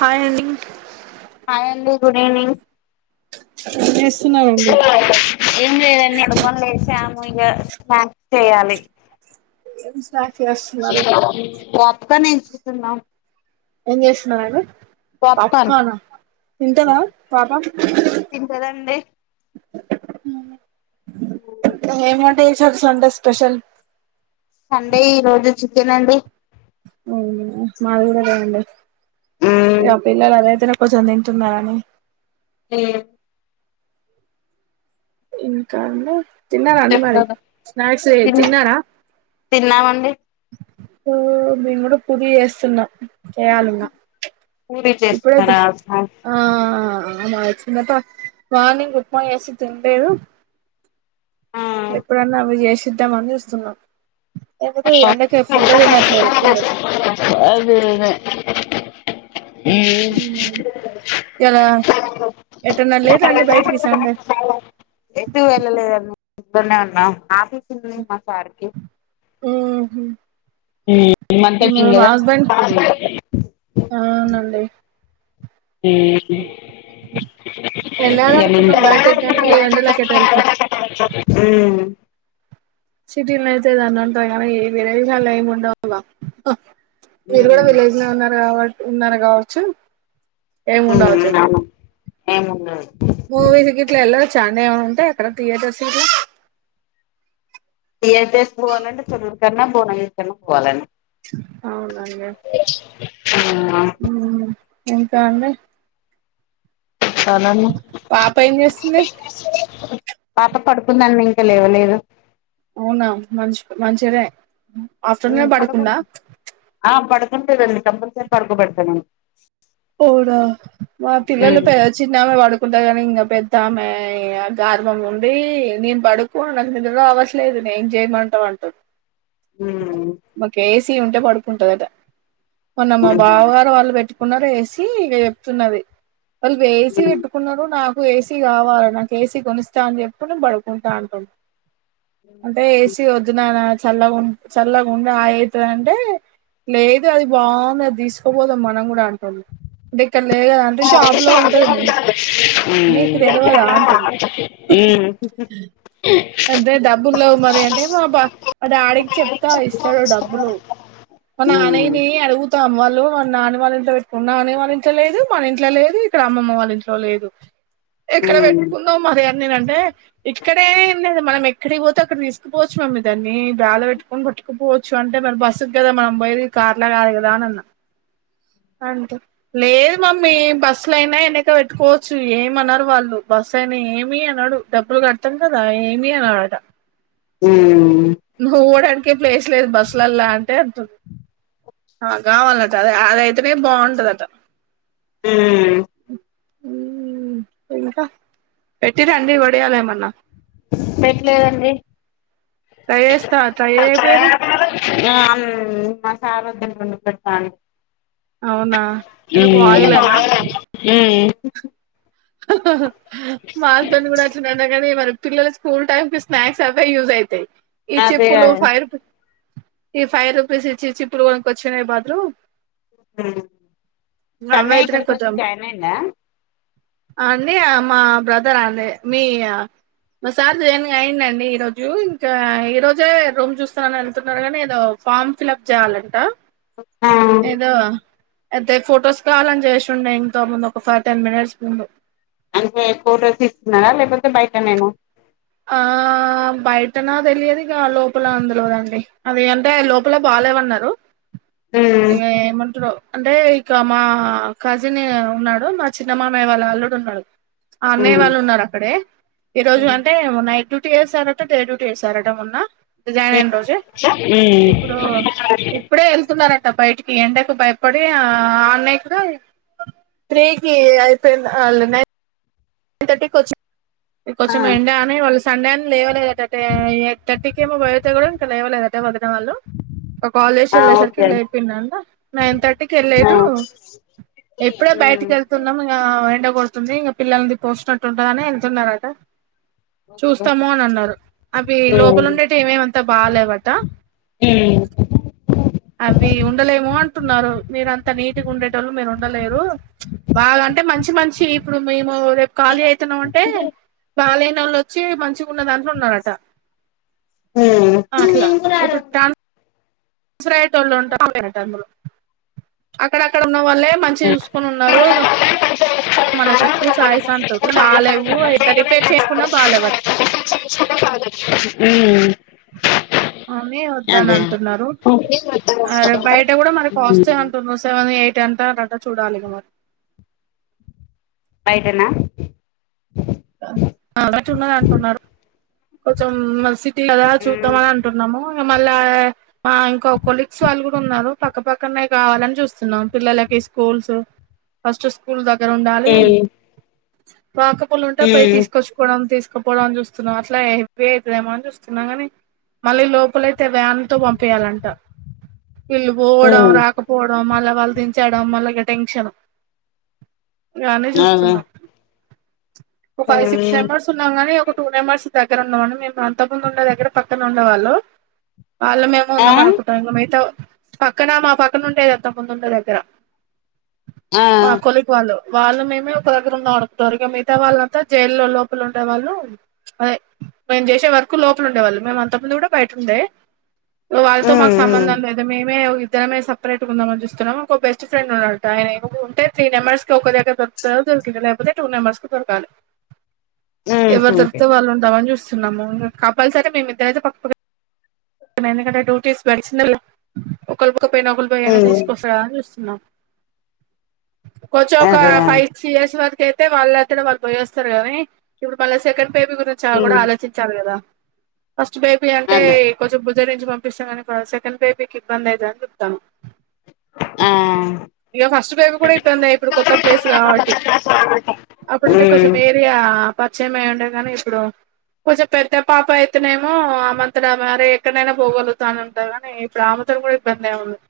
Hi అండి హయండి good evening. ఏం చేస్తున్నారండి ఏం లేద పడుకోని లేసమం. [inaudible] ఇగ స్నాక్స్ చేయాలి. ఏం స్నాక్స్ చేస్తున్నారు [inaudible] ఉత్తగనే కూసున్నాం. ఎం చేస్తున్నారండి. పాప్కాన్ తింటదా పాప. తింటరండి ఊహు ఎం వంట చే. సండే [unintelligible] స్పెషల్ సండే ఈ రోజు చికెనండి. అవునా మాది కూడా అదే అండి. మ్మ్ ఇగ పిల్లలు. అది అయితేనే, కొంచెం తింటున్నని. ఏ ఇంకా అండి. తిన్నారా అండి. మారి చెప్తాను స్నాక్స్ తిన్న తిన్నారా. తిన్నామండి ఓ మీ కూడా పూరి చేస్తున్న, చేయాలి ఇంగా పూరి ఇప్పుడే చే చేస్తున్నారా స్నాక్స్ ఆ. మా చిన్న పాప మార్నింగ్. ఉక్మ చేస్తే తినలేదు, ఆ ఎప్పుడన్నా అవిచేషి. ఇద్దాము అని చుస్తున్నా పిల్లలు అదే అదే. వక హు ఈయాల ఏటన్న లేదా అండి బయటికి సండే ఇద్దరమే ఉన్నా ఆఫస్. మా సార్ కి. ఉ మంత [unintelligible] వెళ్ళాల అనుకున్నాం బయటకి కానీ ఎండ క్కేట వెళ్తాం హే సిటీ లో అయితే దాన్న అంటా కానీ ఏ విరేశల్లో ఏమి ఉండవుాల మీరు కూడా విలేజ్ లో ఉన్నారు కాబట్టి ఉన్నార కావచ్చు ఏ ఉండవచ్చ అవును ఏముండదు మూవీస్ గట్లా ఎల్లొచా అ ఏమ ఉంటాే ఎక్కడ యేటర్స్ పోవాలండి చరువురి కన్నా పోనకన్నా పోవాలండి అవునండి ఎంకా అండి చాలమ్మా పాప ఏం చేస్తుంది పాప పడుకుందండి ఇంకా లేవలేదు అవునా మంషి మంషిగనే ఆఫ్టర్నూన్ ఏ పడకుండా అంటేదండి కంపల్సరీ పడుకోబెడతనండి పోవునా మా పిల్లలు పెద చిన్నమే వాడుకు అకుంటాగాని ఇంకా పెద్దామె ఇగ గార్వం ఉంది నేను పడుకో నాకు నిద్ర రావట్లేదు నేం చేయమంటావ్ అంటంది ఒక ఏసి ఉం ఉంటే పడుకుంటది అంట మొన్న మా బావగారు వాళ్ళు పెట్ కొనరు ఎసి సి ఇక చెప్తున్నది వాళ్ళు వేసి పెట్టుకున్నా నా నువ్వు ఏసీ కావలో నాకు ఏసీ కొనిస్తా అని చెప్పి నువ్వు పడుక్కుంటా అంటుది అంటే ఏసీ వద్దునాన్న చల్లగా చల్లగా ఉం ఆ అయి అయితది అంటే లేదు అది బాగుంది అది తీసుకోపోదాం మనం కూడా అంటుది అంటే ఇక్కడ లేవు కదా అంటే షాపు లో ఉంటది నీకు తెలివదా ఉంటుంది అంటే డబ్బుల్లో మరి అంటే మా బ మా డాడీకి చెప్తా ఇస్తాడు డబ్బులు మా నాన్నయ్యని అడుగుతా వాళ్ళ నువ్వు మా నాని వాళ్ళ ఇంట్లో నానీ వాళ్ళ ఇంట్లో లేదు మన ఇంట్లో లేదు ఇక్కడ అమ్మమ్మ వాళ్ళ ఇంట్లో లేదు ఎక్కడ పెట్టుకుందాం మరి అంట నేను ఆంటే ఇక్కడ అని ఎం లేదు మనం ఎక్కడికి పోతే అక్కడికి తీసుకుపోవచ్చు మమ్మీ దాన్ని బాగ్లా పెట్టుకని పట్టుకుపోవచ్చు అంటే మన బస్సుకి కదా మనం పోయ కార్లా కాదు కదా అని అన్నా అంటే లేదు మమ్మీ బస్సులయినా ఎన్నిక పెట్టుకోవచ్చు ఏమన్నారు వాళ్ళు బస్సు అయినా ఏమి అన్నాడు డబ్బులు కడతాం కదా ఏమి అన్నాడట నవ్యూ కూడా కే ప్లేస్ లేదు బస్సులల్లా అంటే నాకుగావాలనట అదే అదే అదై మతమే బాగుంటద ఉమ్... ఉమ్ ఇంకా పెట్టిర్రా అండి వడియాలు ఏమన్నా పెట్లేదండి ట్రై చేస్తా ట్రై చేయపోయిరు [unintelligible] కార్ వద్దని వండి పెట్టాను అవునా ఎందుకు మ్మ్ అహహా మా తోనీ కూడా వచ్చిందంట కానీ మరి పిల్లల స్కూల్ టైమ్కి స్నాక్స్ అవే యూస్ అయితాయి ఈ అదే చెప్పులు ఫై రూపీ ఈ ఫైవ్ రూపీస్ ఇచ్చి ఇచ్చి చెప్పులు కొనుక్కొచ్చే బదులు ఉమ్ కన్నయ్య అవయితేనే ఇక్కడకు వచ్చి జాయిన్ అయ్యిండా ఆ అండి మా బ్రదర్ అదే మీ మీ సార్ జాయిన్ అయిందండి ఈరోజు ఇంకా ఈరోజే రూమ్ చూస్తానని వెళ్తున్నారు కానీ ఏదో ఫామ్ ఫిల్ అప్ చెయ్యాలంట ఆ అయితే ఫోటోస్ కావాలని చేసిండే ఇంతో ముందు ఒక ఫైవ్ టెన్ మినిట్స్ డు అంటే ఫోటో తీస్తున్నారా లేకపోతే బయట నేనా ఆ బయటనా తెలియదు ఇక లోపల అని తెలువదండి అది అంటే లోపల బాలేవన్నారు మ్మ్ ఇంకా ఏమంటారో అంటే ఇక మా కజిన్ ఉన్నాడు మా చిన్నమామయ్య వాళ్ళ అల్లుడు ఉన్నాడు అన్నయ్య మ్మ్ వాళ్ళు ఉన్నారు అక్కడే ఈ రోజు మ్మ్ నైట్ డ్యూటీ వేసారట డే డ్యూటీ వేసారట మొన్న జాయిన్ అయిన రోజే ఇప్పుడు ఇప్పుడే వెళ్తున్నారట బయటికి ఈ ఎండకు భయపడి ఆన్లైన్ త్రీకిి అయిపోయింది ఆళ్లు నై నైన్ థర్టీకి వచ్చా ది ఆ కొంచెం ఎండా అని వాళ్ళు సండే అని లేవలేదు [unintelligible] [unintelligible] బయటకూడా ఇంకా లేవలేదట వాళ్ళు వాళ్ళు ఒక కాలేజ్ ఆ వెళ్ళేసరికి ఓకే లేట్ అయింది అంట నైన్ థర్టీకి ఆ వెళ్లేదు ఇప్పుడే మ్మ్ బయటికి వెళ్తున్నాం ఇక ఎండకొ ఉందే ఇంకా పిల్లలు తోసినట్టుంటదని వెళ్తున్నారట ఓకే చూస్తాము అని అన్నారు అవి లోపల ఉండేటివి ఏమేమంత బాలేేవట అవి ఉండలేమో అంటున్నారు మీరంత నీట్ ఉండేటోళ్ళు మీరు ఉండలేరు ప్చ్ వాళ్ల అంటే మంచి మనిషి ఇప్పుడు మేము ఖాళీ అయితున్నాం అంటే బాలే నోళ్ళు వచ్చి మంచిగా ఉన్న దాంట్లో ఉన్నారట అట్లా ఇప్పుడు టన్ దసరా తోళ్ళు ఉంటా అక్కడక్కడ ఉన్న వాళ్లే మంచిగ జూసుకొని ఉన్నారు ఇక మనకు చాయ్స్ అంటరు బాాలేవు అయింత రిపేర్ చేసుకున్నా బాలేవు మ్మ్ మ్మ్ అని వద్దాని అదే అంటున్నారు అ బయట కూడా మన కాస్తే అంటున్నారు స ఎయిట్ ఎంత అట చూడాలి క మరి బైటనా చున్నాయ్ అంటున్నారు కొంచెం మ సిటీ కద చూద్దాం అని అంటున్నాము అమళ మా ఇంకా కొలీగస్ వాళ్ళు కూడా ఉన్నారు పక్కపక్కనే గావాలని చూస్తున్నాం పిల్లలకి స్కూల్స్ ఫస్ట్ స్కూల్ గద దగ్గర ఉండాలి రాకపళ్ళుంటే ఉంటే పోయి తీసుకొచ్చుకోవడం తీసు కపోవడాని చూస్తున్నారు ఇట్లా హెవ్వి అఇతదేమో అని జూస్తున్నాం గాని మళ్ళీ లోపలయితే వ్యాన్ తో పంపియాలంట ఈళ్ళు పోవడం రాకపోవడం మళ్ళా వాళ్ళు దించడం మల్లిగా టెన్షన్ గానే చూస్తున్నాం అదే ఒక ఫైవ్ సిక్స్ నెంబెర్స్ ఉన్నాం గాని టు నెంబర్స్ దగ్గర ఉందామండి మేము అంత ముందు ఉండే దగ్గర పక్కన ఉండేవాళ్ళు వాళ్ళ మేముఉందా అకుంటన్నం మేమయితే పక్కన మా పక్కన ఉండేది అంత ముందు ఉండే దగ్గర ఆ ఆ మా కొలిగు వాల్లు వాళ్ళు మేమే ఒక దగ్గర ఉ నడుకుంటారు ఇక మిగతా వాళ్ళంతా జైల్లో లోపల ఉండే వాళ్ళు ద మేము చేసే వర్కు లోపల ఉండేవాళ్ళు మేము అంతమంది కూడా బయట ఉండే వాళ్ళతో మాకు సంబంధం లేదు మేమే ఇద్దరమే సపరేట్గా ఉందామని చూస్తున్నాం ఒక బెస్ట్ ఫ్రెండ్ ఉన్నట్ ఆయన ఉంటే త్రీ నెంబర్స్కిి ఒక దగ దొరుకుతుంద దరికి లేపోతే టూ మెంబర్స్ దొరకాలి ఎవరిత దని జూస్సున్నాము కపుల్స్ అయితే మేమి ద్దరందుకంటే డూటీడి ఒకక్క పన ఒకలి పోయినా తీసుకొస్తా న కొంచక అదే అదే ఆ ఫైవ్ సియర్స్ వర్ అయితే వాళ్ళఅంతట వాళ్ళు పోయేస్తారు గానీ ఇప్పుడు మళ్ళా సెకండ్ బేబీ గురించి కూడా ఆలోచించాలి కదా ఫస్ట్ బేబీ ఆ అంటే కొ జర ఇచ్చి పంపిస్తాం గానీ సెకండ్ బేబీకి ఇబ్బంది అయ్యంది అని చెప్తాను ఇగ ఫస్ట్ బేబి గూడా ఇబ్బందే ఇప్పుడు కొత్త ప్లేస్ కాబట్టి అప్పుడంటే కొంచెం ఏరియా పరిచయం కాని ఇప్పుడు కొంచెం పెద్ద పాప అయితనేమో అమంతడా మరే ఎక్కడైనా పోగలుగుతా అని అంటది గానీ ఇప్పుడు ఆమెతోలు కూడా ఇబ్బందిే ఉండదు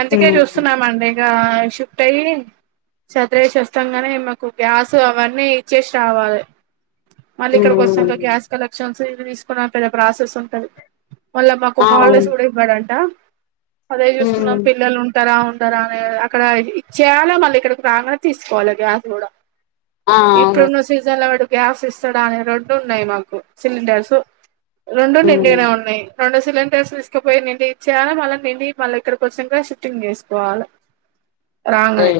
అందుకే జూస్తున్నామండి ఆ షిఫ్ట్ అయి చత్రేస్తంగానే మాకు గ్యాస్ అవన్నీ ఇచ్చేసి రావాలి మల్లిక్కడ కొచ్చినంక గ్యాస్ కలెక్షన్ తీసుకున్నా పెద్ద ప్రాసెస్ ఉంటాది మళ్ళ మాకు అవును హాలిడేస్ గూడా ఇవ్వడంట అదే జూస్తున్నాం పిల్లలు ఉంటారా అ అక్కడ చేయాల మళ్ళీ ఇక్కడకి రాంగానే తీసుకోవాలి గ్యాస్ కూడా ఆ అవును ఇప్పుడున్న సీజన్ల గ్యాస్ ఇస్తాడా అనే రొండున్నాయి మాకు సిలిండర్స్ రొండు నిండిగనే ఉన్నాయి రెండు సిలిండర్స్ తీసుకపోయి నిండి ఇచ్చేయాల మళ్ళీ నిండి మళ్ళీ ఇక్కడికి వచ్చినంక షిఫ్టింగ్ జేసుకోవాల రాంగనే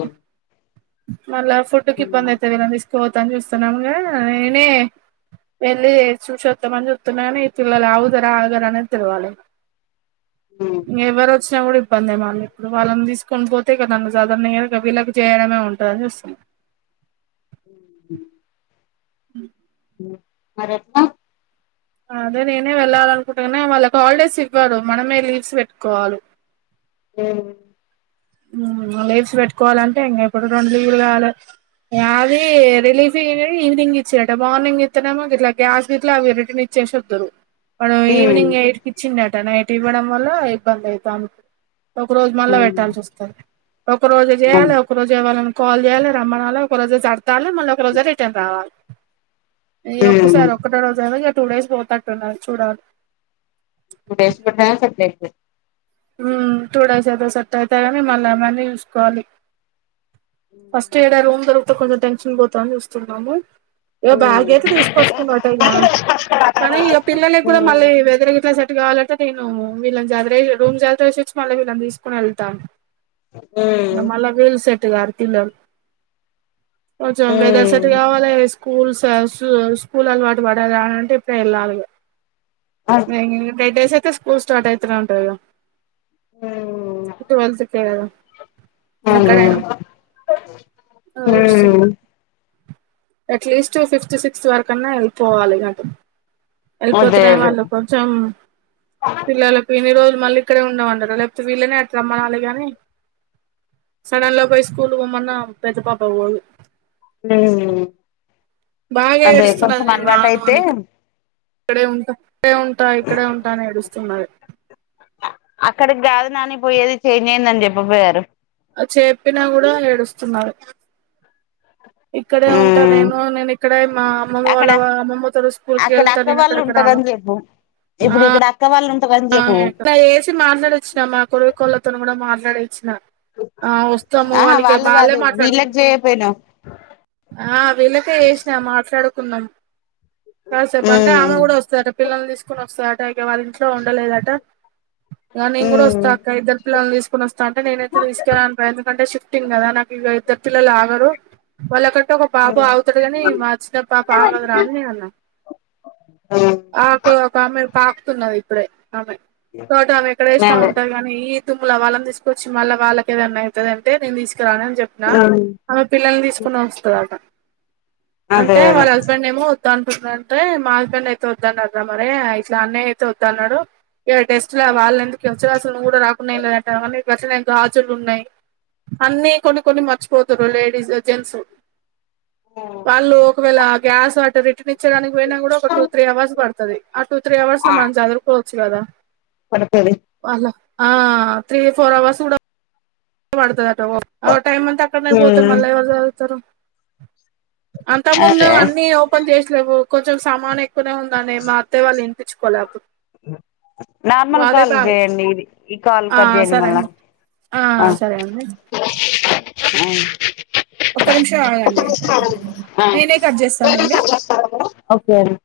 మల్ల ఫుడ్డుకి ఇబ్బందయితది గదా కోతాని చూస్తున్నాముగా నేనే యెళ్ళి చూసొద్దామని చూత్తన్నా గానీ ఈ పిల్లలు ఆగుతరా ఆగరా అనేది తెలవాలి ఎవరొచి ఇబ్బందే ఏ మల్లి ఇప్పుడు వాళ్ళని దీసుకొని పోతే ఇగ నన్ను సదరనియరు గ వీళ్ళకి చేయడమే ఉంటందిని చస్తుంది అ మరెట్ల అదే నేనే వెళ్ళాలనుకుంటున గాని వాళ్ళకాలిడేస్ ఇవ్వరు మనమే లీవ్స్ పెట్టుకోవాలి ఉ మ్ లీవ్స్ పెట్టుకోవాలంటే ఇంగ ఇప్పుడు రెండు లీవ్లు కావాలి అది రిలీఫ్ ఈవినింగ్ ఇచ్చారట మార్నింగ్ ఇస్తనే మాకు ఇట్లా గ్యాస్ గ ఇట్లా అవి రిటర్న్ ఇచ్చేస వదురు ఈవెనింగ్ ఎట్లా ఎయిట్ కిచిర్రు ఇంత నైట్ ఇవ్వడం వల్ల ఇబ్బంది అయితాంది ఒక రోజు మళ్ళ పెట్టాల్సి వస్తుంది ఒక రోజే జెయ్యల ఒక రోజే వా కాల్ జెయ్యాలి రమ్మనాల ఒక రోజు సర్దాలి మళ్ళీ ఒక రోజే రిటర్న్ రావాలి ఈ టూ ఒక్కసారి ఒక్కటి అడుగుతారు ఇ టూ డేస్ పోతట్టున్నా చూడాలి టూ డేస్ పెట్టిన పెట్టలేకపోయా హ్మ్ టూ డేస్ ఏదో సెట్ అయితే గాని మళ్ళ అమ్మని చూసుకోవాలి ఫస్ట్ ఏడా రూమ్ దొరికుతే కొంచెం టెన్షన్ పోతాని చూస్తున్నాము ఇగ బ్యాగ్ అయితే తీసుకొచ్చుకు కానీ ఇక పిల్లలకి కూడా మళ్ళీ వెదిర గిట్లా సెట్ కావాల అ నేను వీళ్ళని జాతర రూమ్ జాతర వ చ వచ్చి మళ్ళీళని తీసుకుని వెళ్తాను మల్లా వీలు సె [unintelligible] తిన్నాం కొంచెం వెదర్ సెట్ కావాలె స్కూల్స్ స్కూల్ అలవాటు పడాల అ అంటే ఇప్పుడే వెళ్ళాలిగ [unintelligible] టెటెస్ తే స్కూల్ స్టార్ట్ అయితేనే ఉంటదిగా ట్వల్త్ కే కదా ఆ ఆ ఎక్కడైనా ఆలోచిస్తున్న హ్మ్మ్ అట్లీస్ట్ ఫిఫ్త్ సిక్స్త్ వరకన్నా వెళ్ళిపోవాలి నాకు అదే వెళ్ళిపోతున్నాయి వాళ్ళు అదే కొంచెం పిల్లలకు ఇన్ని రోజు మళ్ళీ ఇక్కడే ఉందామంటారు లేకపోతే వీళ్ళనే అటు రమ్మనాలి గాని సడన్ లో పో స్కూల్ పొమ్మన్న పెద్దపాప పోదు మ్మ్ బాగా అదే ఏడుస్తున్నది కొంచెం నేను అలవాటు రాను అయితే అని ఇక్కడే ఉంట ఇక్కడే ఉంటా ఇక్కడే ఉంటా అని ఏడుస్తున్నారు అక్కడికి కాదు నాని పోయేది చేంజ్ అయిందని చెప్పపోయారు చేప్పినా గూడా ఏడుస్తున్నారు ఇక్కడే ఉంటా నేను నేను ఇక్కడే మా అమ్మమ్మ అక్కడ వాళ్ళ అమ్మమ్మతో స్కూల్ కి అక్కడ వెళ్తా అక్క నేను వాళ్ళు అక్కడకి రాను ఉంటారని చెప్పు ఆ ఇప్పుడు ఇక్కడ అక్క వాళ్ళు ఉంటారని చెప్పు ఆ వేసి మాట్లాడొచ్చినా మా కొరు కోళ్లతో కూడా మాట్లాడ నా ఆ వస్తాము ఆహా వాళ్ళకి వాళ్ళు వాళ్లేే కాదు వీళ్ళకి మాట్లాడుకోరు చేయపోయినావ్ ఆ వీళ్ళకే వేసినా మాట్లాడుకు కుందం కాసేపు అంటే ఆమె కూడా వస్తదట పిల్లల్ని తీసుకొని వస్తదట టైగా వాళ్ళ ంట్లో ఉండలేదట అ నే కూడా వస్తా అక్క ఇద్దరు పిల్లలు తీసుకుని వస్తా అంటే నేనైతే తీసుకురాన్ పెండ్స్ ఎందుకంటే ష్ టిన్ కదా నాకు ఇ ఇద్దరు పిల్లలు ఆగరు వాళ్ళ క ఒక పాప ఆగుతది కాని మా చిన్న పాప ఆగదురా అని నేనన్నా ఆ పె ఒకామె తాకుతున్నవి. ప్పుడే ఆమె తోటామె ఎక్కడ ఏసిన వుంటాది గానీ తుమ్ముల వాళ్ళని తీసుకొచ్చి మళ్ల వాళ్లకి ఏమన్నా అయితది అంటే నేను తీస్ రానని చెప్పిన అదే ఆమె పిల్లల్ని తీసుకొని వస్తదట. అదే అంటే వాళ్ళ అదే హస్బెండ్ ఏమో త అంటుందంటే మా హస్బెండ్ అయితే వద్దనట మరె ఇట్లా అన్నయ్య అయితే వ ద్దన్నడు. ఏ టెస్ట్ లో వాళ్ళెందుకు వచ్చె నువ్వు కూడా రాకుండా ఏం లేదంట అవన్నీ నచ్చినయ్ గాజులు ఉన్నాయ్. అన్ని కొన్ని కొన్ని మర్చిపోతుర్రు. లేడీస్ జెంట్స్ వాళ్లు ఒకవేళ గ్యాస్ రిటర్న్ ఇచ్చేదానికి పొయిన కూడా ఒక టూ త్రీ అవర్స్ పడతది. ఆ టూ త్రీ అవర్స్ లొ మం పోచ్చుగదా పడతది ఆ త్రీ ఫోర్ అవర్స్ కూడా వడత వొ ఆ టైమ్ అంతా అక్కడ్నె పోతె ఉమ్ మళ్ళా ఎవరు చవుతరు. అంతముందు అదే అన్నీ ఓపెన్ చేసిలేవు. కొంచెం సామానె కునె ఉన్నానే మా అత్తయ్య వాళ్ళ ఇం చ్చ్ కొలాప్ నార్మల్ కాల్ జేయండి. ఇది ఈ కాల్ కట్ చేయండి మల్ల ఆ ఏమై ఉ ఒక్క నిమిషం ఆగండి. నేనే కట్ చేస్సానండి. ఆ ఓకే అండి